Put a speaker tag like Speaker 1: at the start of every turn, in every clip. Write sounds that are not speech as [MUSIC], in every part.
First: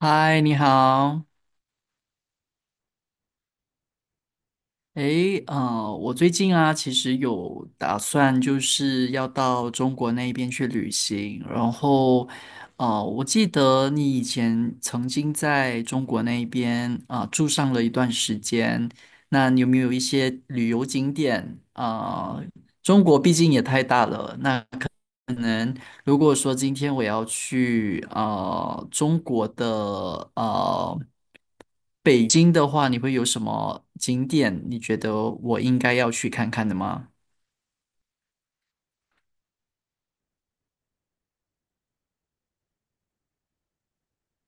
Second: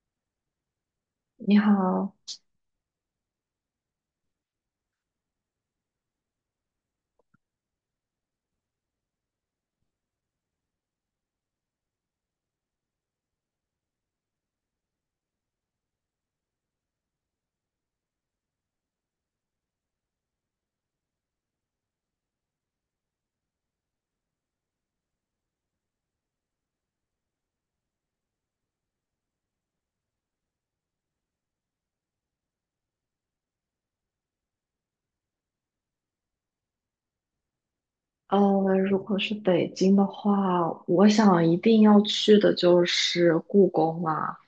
Speaker 1: 嗨，你好。
Speaker 2: 你好。
Speaker 1: 诶，我最近啊，其实有打算就是要到中国那边去旅行，然后，我记得你以前曾经在中国那边啊，住上了一段时间，那你有没有一些旅游景点啊？中国毕竟也太大了，那可能如果说今天我要去中国的北京的话，你会有什么景点？你觉得我应该要去看看的吗？
Speaker 2: 如果是北京的话，我想一定要去的就是故宫啦、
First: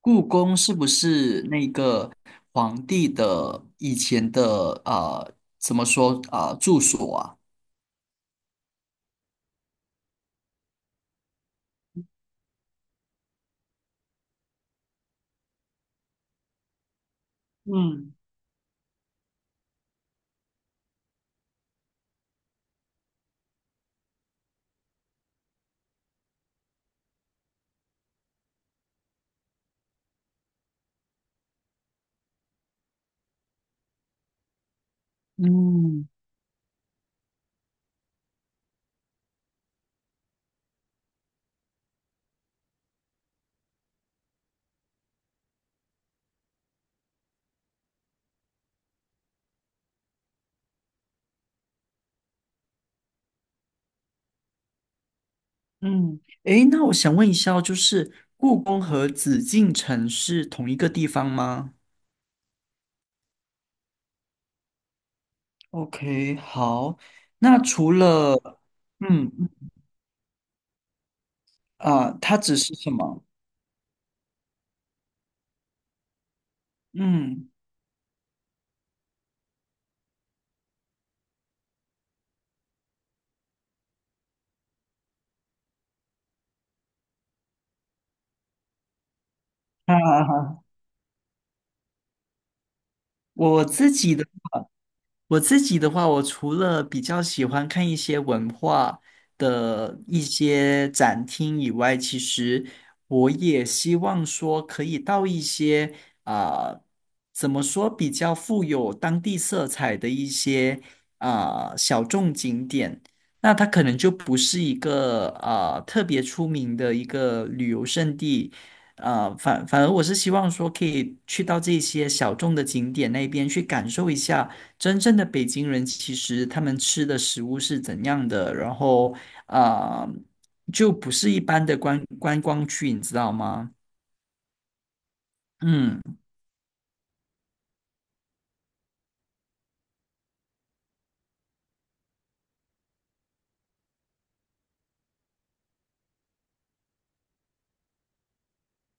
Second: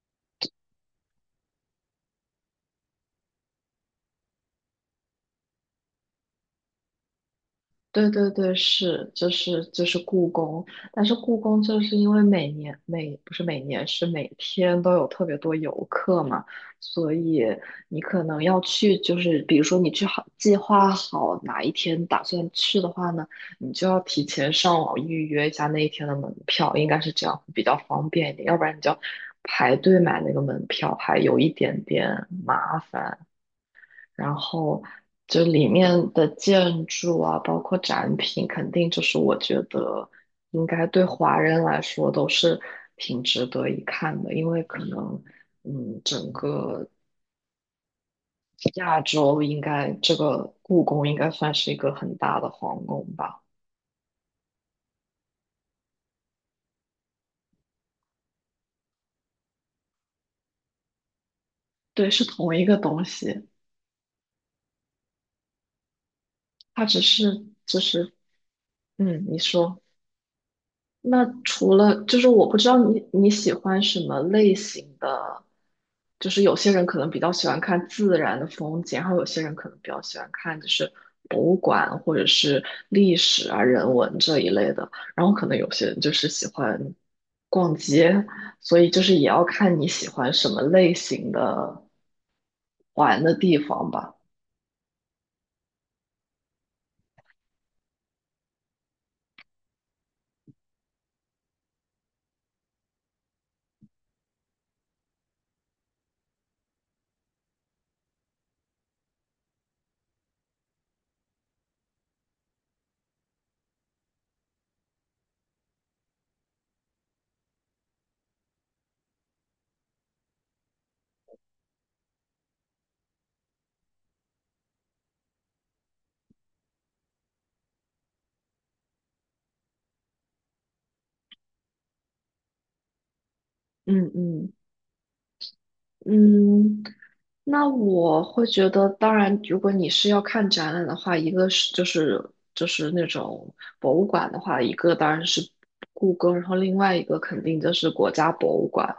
Speaker 1: 故宫是不是那个皇帝的以前的怎么说啊、住所啊？
Speaker 2: 对对对，是，就是故宫。但是故宫就是因为每年每不是每年是每天都有特别多游客嘛，所以你
Speaker 1: 嗯
Speaker 2: 可能要去，就是比如说你去好计划好哪一天打算去的话呢，你就要提前上网预约一下那一天的门票，应该是这样比较方便一点，要不然你就要排队买那个门票，还有一点点麻烦。然后就里
Speaker 1: 嗯
Speaker 2: 面的建筑啊，包括展品，肯定就是我觉得应该对华人来说都是挺值得一看的。因为可能整个亚洲应该这个故宫应该算是一个很大的皇宫吧？
Speaker 1: 嗯，诶，那我想问一下哦就是故宫和紫禁城是同一个地方吗
Speaker 2: 对，是同一个东西，
Speaker 1: ？OK，
Speaker 2: 它
Speaker 1: 好。
Speaker 2: 只是
Speaker 1: 那
Speaker 2: 就
Speaker 1: 除
Speaker 2: 是。
Speaker 1: 了
Speaker 2: 嗯，
Speaker 1: 嗯
Speaker 2: 你说。那除了
Speaker 1: 啊、
Speaker 2: 就是
Speaker 1: 它
Speaker 2: 我不
Speaker 1: 只
Speaker 2: 知
Speaker 1: 是
Speaker 2: 道
Speaker 1: 什
Speaker 2: 你
Speaker 1: 么？
Speaker 2: 你喜欢什么类型的，就是有些人可能比较喜
Speaker 1: 嗯
Speaker 2: 欢看自然的风景，然后有些人可能比较喜欢看就是博物馆或者是历史啊人文这一类的，然后可能有些人就是喜欢逛街，所以就是也要看你喜欢什么
Speaker 1: 啊，
Speaker 2: 类型的玩的
Speaker 1: [LAUGHS]
Speaker 2: 地
Speaker 1: 我
Speaker 2: 方
Speaker 1: 自己
Speaker 2: 吧。
Speaker 1: 的。我自己的话，我除了比较喜欢看一些文化的一些展厅以外，其实我也希望说可以到一些啊、怎么说比较富有当地色彩的一些小众景点。那它可能就不是一个特别出名的一个旅游胜地。啊，反而我是希望说可以去到这些小众的景点那边去感受一下。真正的北京人其实他们吃的食物是怎样的，然后啊、呃就不是一般的观光区，你知道吗？
Speaker 2: 嗯嗯。
Speaker 1: 嗯，
Speaker 2: 嗯，那我会觉得，当然，如果你是要看展览的话，一个是就是那种博物馆的话，一个当然是故宫，然后另外一个肯定就是国家博物馆。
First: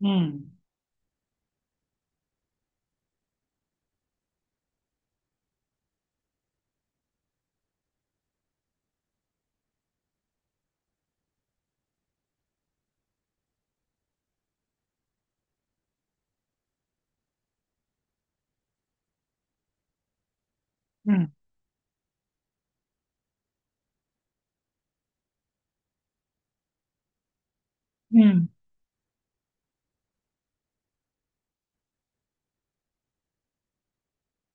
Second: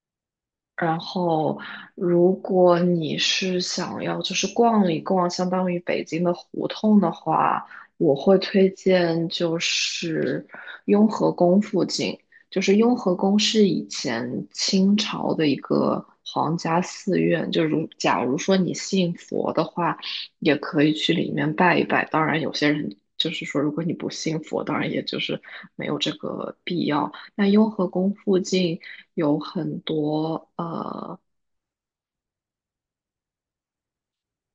Speaker 1: 嗯
Speaker 2: 然后，如果你是想要就是逛一逛，相当于北京的胡同的话，我会推荐就是雍和宫附近。就是雍和宫是以前清朝的一个皇家寺院，就如假如说你信佛的话，也可以去里
Speaker 1: 嗯
Speaker 2: 面拜一拜。当然，有些人就是说，如果你不信佛，当然也就是没有这个必要。那雍和宫附
Speaker 1: 嗯
Speaker 2: 近有很多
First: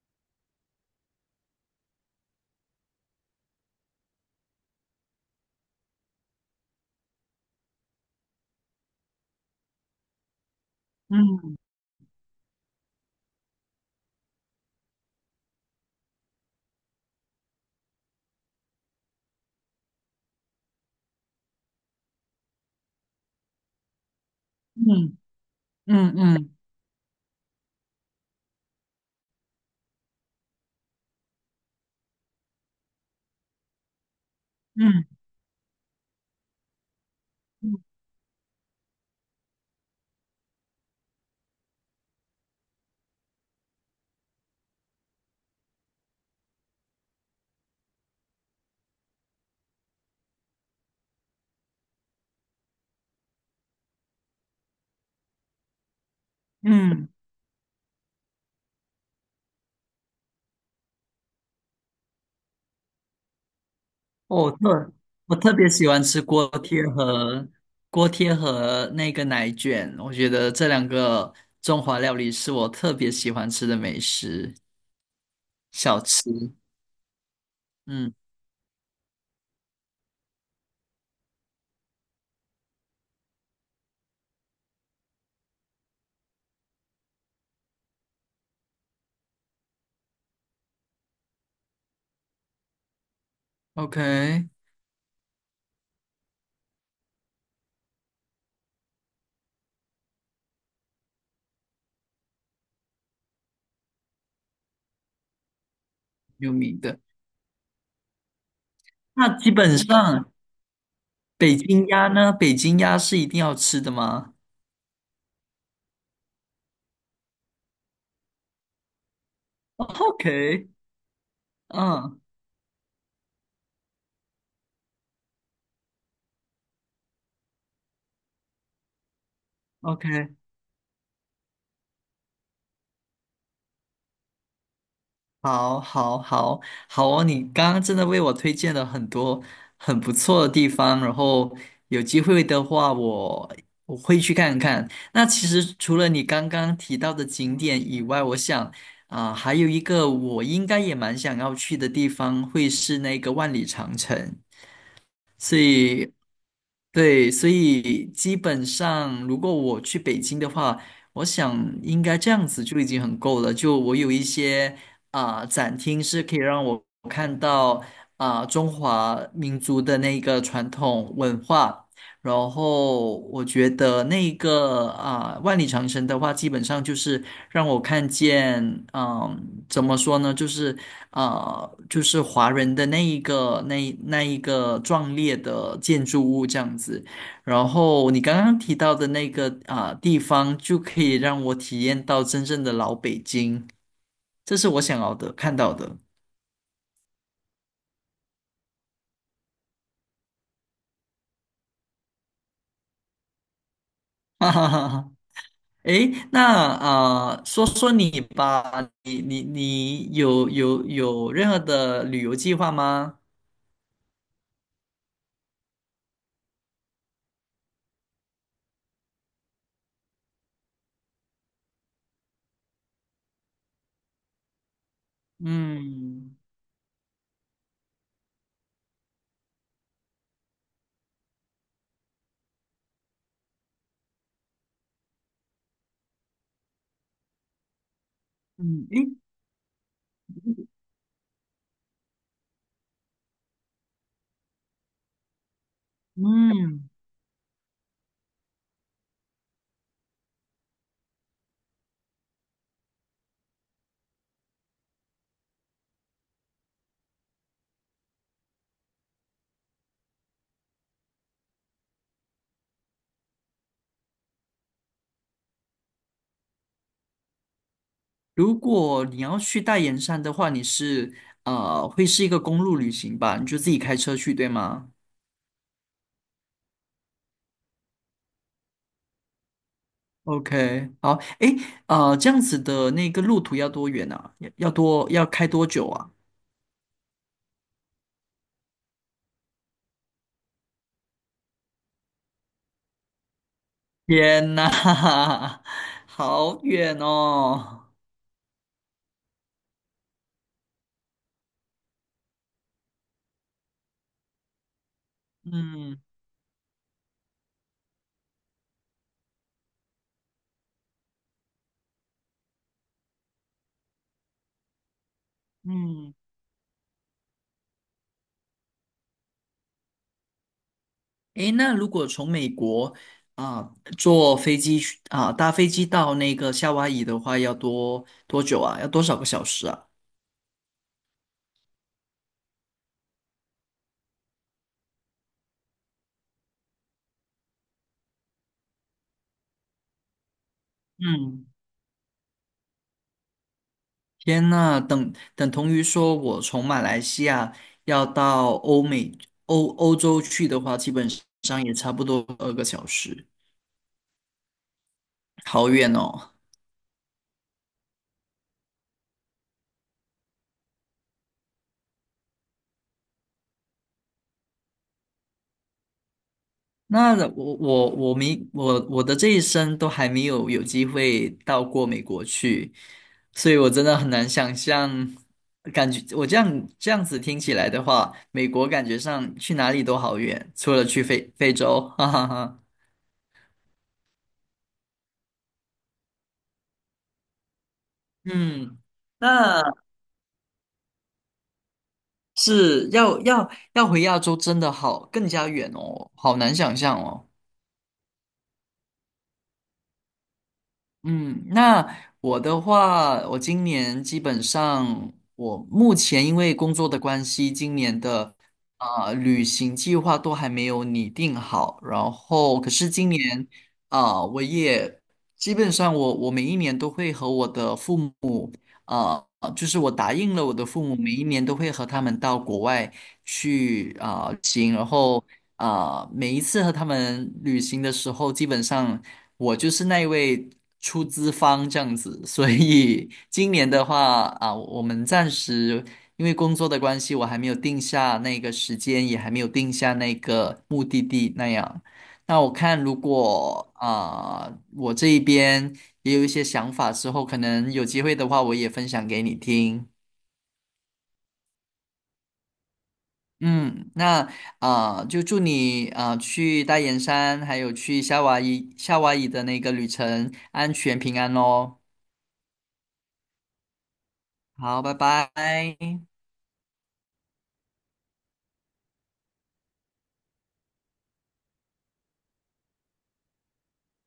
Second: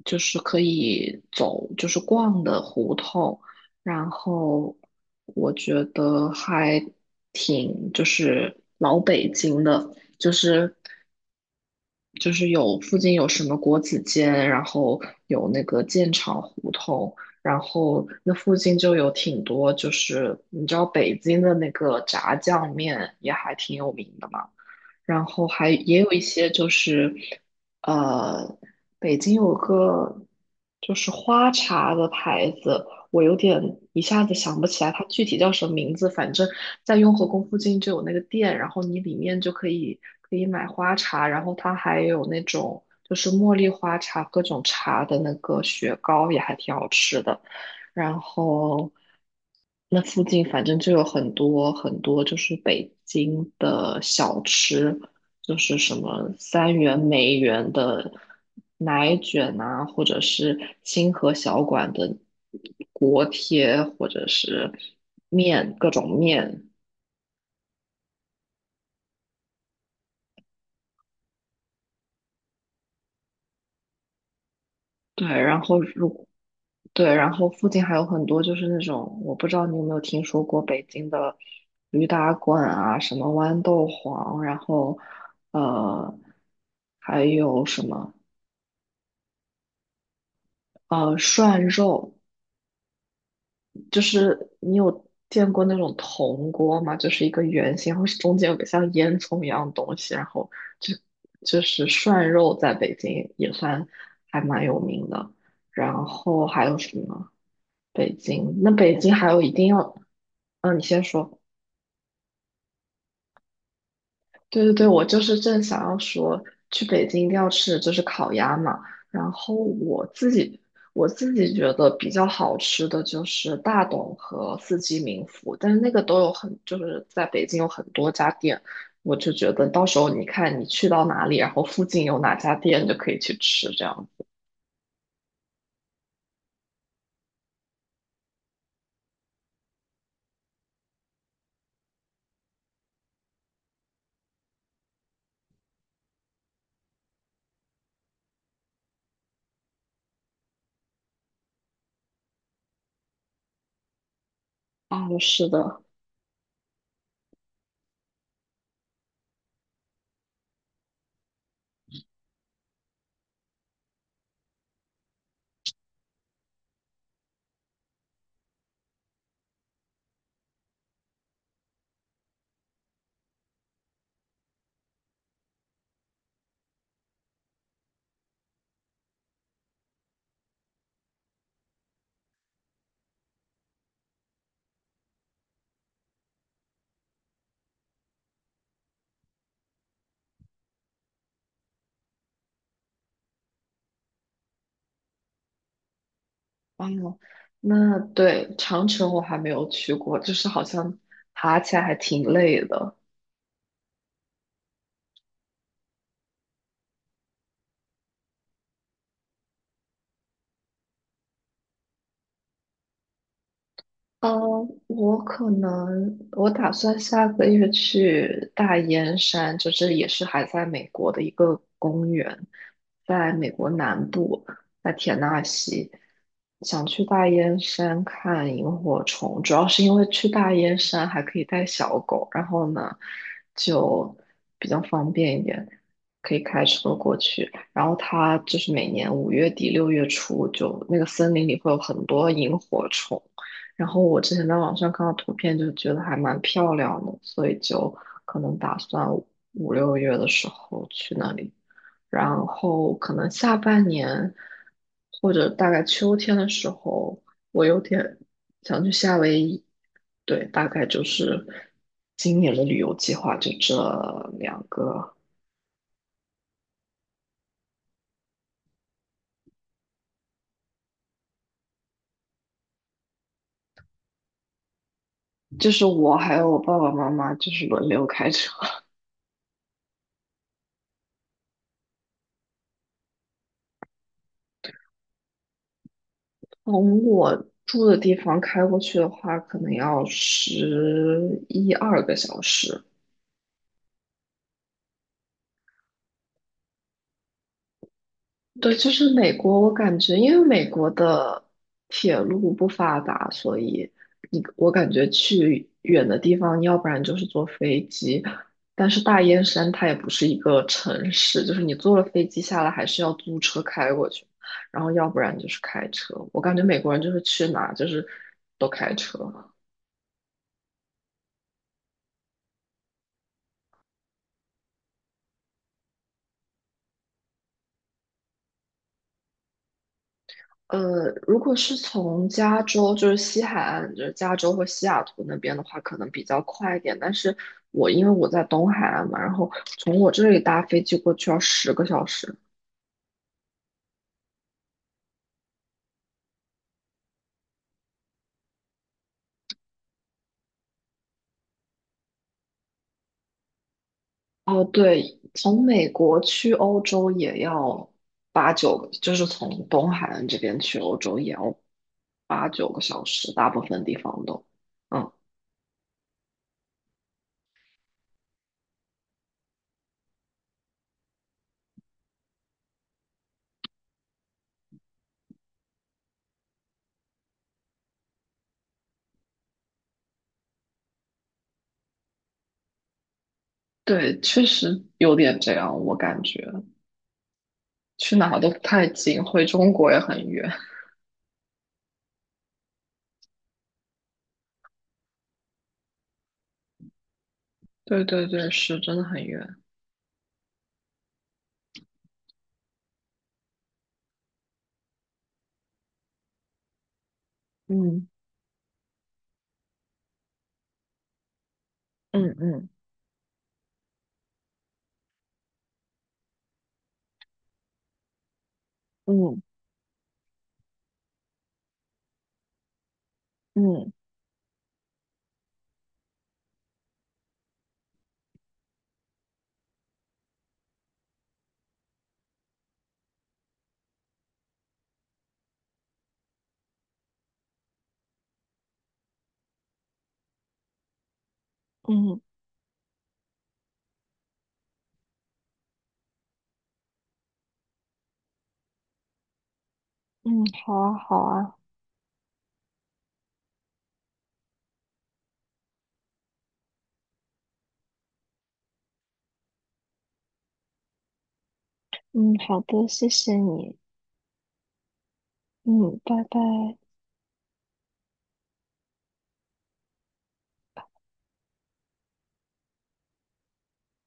Speaker 2: 就是可以走，就是逛的胡同，然后我觉得还挺就是老北京的，就是
Speaker 1: 嗯
Speaker 2: 就是有附近有什么国子监，然后有那个建厂胡同，然后那附近就有挺多，就是你知道北京的那个炸酱面也还挺有名的嘛。
Speaker 1: 嗯
Speaker 2: 然后还也有
Speaker 1: 嗯
Speaker 2: 一些
Speaker 1: 嗯
Speaker 2: 就是，呃，北京有个就是花茶的牌子，我有点一下子想不起来它
Speaker 1: 嗯
Speaker 2: 具体叫什么名字，反正在雍和宫附近就有那个店，然后你里面就可以买花茶，然后它还有那种就是茉莉花茶各种茶的那个雪糕也还挺好吃的。然后那附近反正就有很多很多，就是北京的小吃，就是什么三元、
Speaker 1: 嗯，
Speaker 2: 梅园的奶卷呐，或者是清河小馆的锅贴，或者
Speaker 1: 哦，
Speaker 2: 是
Speaker 1: 我特别
Speaker 2: 面，
Speaker 1: 喜
Speaker 2: 各
Speaker 1: 欢
Speaker 2: 种
Speaker 1: 吃锅
Speaker 2: 面。
Speaker 1: 贴和锅贴和那个奶卷，我觉得这两个中华料理是我特别喜欢吃的美食
Speaker 2: 对，然后
Speaker 1: 小吃。
Speaker 2: 对，然后附近还有
Speaker 1: 嗯
Speaker 2: 很多就是那种，我不知道你有没有听说过北京的驴打滚啊，什么豌豆黄，然后呃，还有什么涮肉，就
Speaker 1: ，OK，
Speaker 2: 是你有见过那种铜锅吗？就是一个圆形，然后中间有个像烟囱一样的东西，然后就就是涮肉在北京也算还蛮有名的。然后
Speaker 1: 有
Speaker 2: 还有
Speaker 1: 名
Speaker 2: 什
Speaker 1: 的。
Speaker 2: 么？北京，那北京
Speaker 1: 那
Speaker 2: 还有一
Speaker 1: 基
Speaker 2: 定
Speaker 1: 本
Speaker 2: 要。
Speaker 1: 上
Speaker 2: 嗯，你先说。
Speaker 1: 北京鸭呢？北京鸭是一定要吃的吗？
Speaker 2: 对对对，我就是正想要说，去北京一定要吃的就是烤鸭嘛。然后我
Speaker 1: o k
Speaker 2: 自己
Speaker 1: [LAUGHS]
Speaker 2: 我自己觉得比
Speaker 1: 嗯
Speaker 2: 较好吃的就是大董和四季民福，但是那个都有很，就是在北京有很多家店，我就觉得到时候
Speaker 1: ，OK，
Speaker 2: 你看你去到哪里，然后附近有哪家店就可以去吃这样。
Speaker 1: 好，好，好，好哦！你刚刚真的为我推荐了很多很不错的地方，然后有机会的话我会去看看。那其实除了你刚刚提到的景点以外，我想还有一个我应该也蛮想要去的地方，会是那个万里长城。
Speaker 2: 哦，是
Speaker 1: 所
Speaker 2: 的。
Speaker 1: 以对，所以基本上，如果我去北京的话，我想应该这样子就已经很够了。就我有一些展厅是可以让我看到中华民族的那个传统文化，然后我觉得那个万里长城的话，基本上就是让我看见，怎么说呢，啊，就是华人的那一个那一个壮烈的建筑物这样子。然后你刚刚提到的那个地方，就可以让我体验到真正的老北京，这是我想要的看到的。
Speaker 2: 哦，那对，长城我还没有去过，就是好像爬起来还挺累的。
Speaker 1: [LAUGHS] 哈哈哈哈。诶，那说说你吧，你有任何的旅游计划吗？
Speaker 2: 呃，我可能我打算下个月去大烟山，就是也是还在美国的一个公园，在美国南部，在田纳西，
Speaker 1: 嗯
Speaker 2: 想去大烟山看萤火虫，主要是因为去大烟山还可以带小狗，然后呢就比较方便一点，可以开车过去。然后它就是
Speaker 1: 嗯
Speaker 2: 每
Speaker 1: 诶
Speaker 2: 年5月底6月初就那个森林里会有很多萤火虫。然后我之前在网上看到图片，就觉得还蛮漂
Speaker 1: 嗯。
Speaker 2: 亮的，所以就可能打算5、6月的时候去那里，然后可能下半年或者大概秋天的时候，我有点想去夏威夷。对，大概就是今年的旅游计划就这2个。
Speaker 1: 如果你要去大岩山的话，会是一个公路旅行吧？你就自己开车去，对吗
Speaker 2: 就是我还有我爸爸妈妈就是轮流开车。
Speaker 1: ？OK，好，诶，这样子的那个路途要多远啊？要开多久啊？
Speaker 2: 从我住的地方开过去的话，可能要11、12个小时。
Speaker 1: 天呐，[LAUGHS] 好远哦！
Speaker 2: 对，就是美国，我感觉因为美国的铁路不发达，所以你我感觉去
Speaker 1: 嗯
Speaker 2: 远的地方，要不然就是坐飞机。但是大燕山它也不是一个城市，就是你坐了飞机下来，还是要租车开过去，然后要不然就是开
Speaker 1: 嗯，
Speaker 2: 车。我感觉美国人就是去哪就是都开车。
Speaker 1: 诶，那如果从美国坐飞机去搭飞机到那个夏威夷的话，要多久啊？要多少个小时啊？
Speaker 2: 如果是从加州，就是西海岸，就是加州或西雅图那边的话，可能比较快一点。但是我因为我在东海岸嘛，然后从我这里搭飞机过去要
Speaker 1: 嗯。
Speaker 2: 10个小时。
Speaker 1: 天呐，等同于说，我从马来西亚要到欧美欧欧洲去的话，基本上也差不多2个小时，
Speaker 2: 哦，对，从
Speaker 1: 好
Speaker 2: 美
Speaker 1: 远
Speaker 2: 国
Speaker 1: 哦。
Speaker 2: 去欧洲也要八九个，就是从东海岸这边去欧洲也要8、9个小时，大部分地方都。嗯，
Speaker 1: 那我我我没我我的这一生都还没有机会到过美国去，所以我真的很难想象，感觉我这样子听起来的话，美国感觉上去哪里都好远，除了去非洲，[LAUGHS] 哈哈哈。
Speaker 2: 对，确实有点这样，我感觉去哪都不
Speaker 1: 嗯。
Speaker 2: 太近，回
Speaker 1: 那
Speaker 2: 中国也很远。
Speaker 1: 是要回亚洲真的好更加远哦，好难想象哦。
Speaker 2: 对对对，是真的很远。
Speaker 1: 嗯，那我的话，我今年基本上，我目前因为工作的关系，今年
Speaker 2: 嗯
Speaker 1: 的旅行计划都还没有拟定好。然
Speaker 2: 嗯
Speaker 1: 后，
Speaker 2: 嗯
Speaker 1: 可是今年我也基本上我每一年都会和我的父母
Speaker 2: 嗯
Speaker 1: 就是我答应了我的父母，每一年都会和他们到国外
Speaker 2: 嗯
Speaker 1: 去旅行，然后。每一次和他们旅行的时候，基本上我就是那一位出资方这样子，[LAUGHS] 所以今年的话啊，我们暂时因为工作的关系，我还没有定下那个时间，也还没有定下那个目的地那样。
Speaker 2: 嗯
Speaker 1: 那我看如果啊，我这一边也有一些想法之后，可能有机会的话，我也分享给你听。
Speaker 2: 嗯，好啊好啊。
Speaker 1: 嗯，那就祝你去大岩山，还有去夏威夷的那个旅程安全平安哦。
Speaker 2: 嗯，好的，谢谢你。
Speaker 1: 好，拜拜。
Speaker 2: 嗯，拜拜。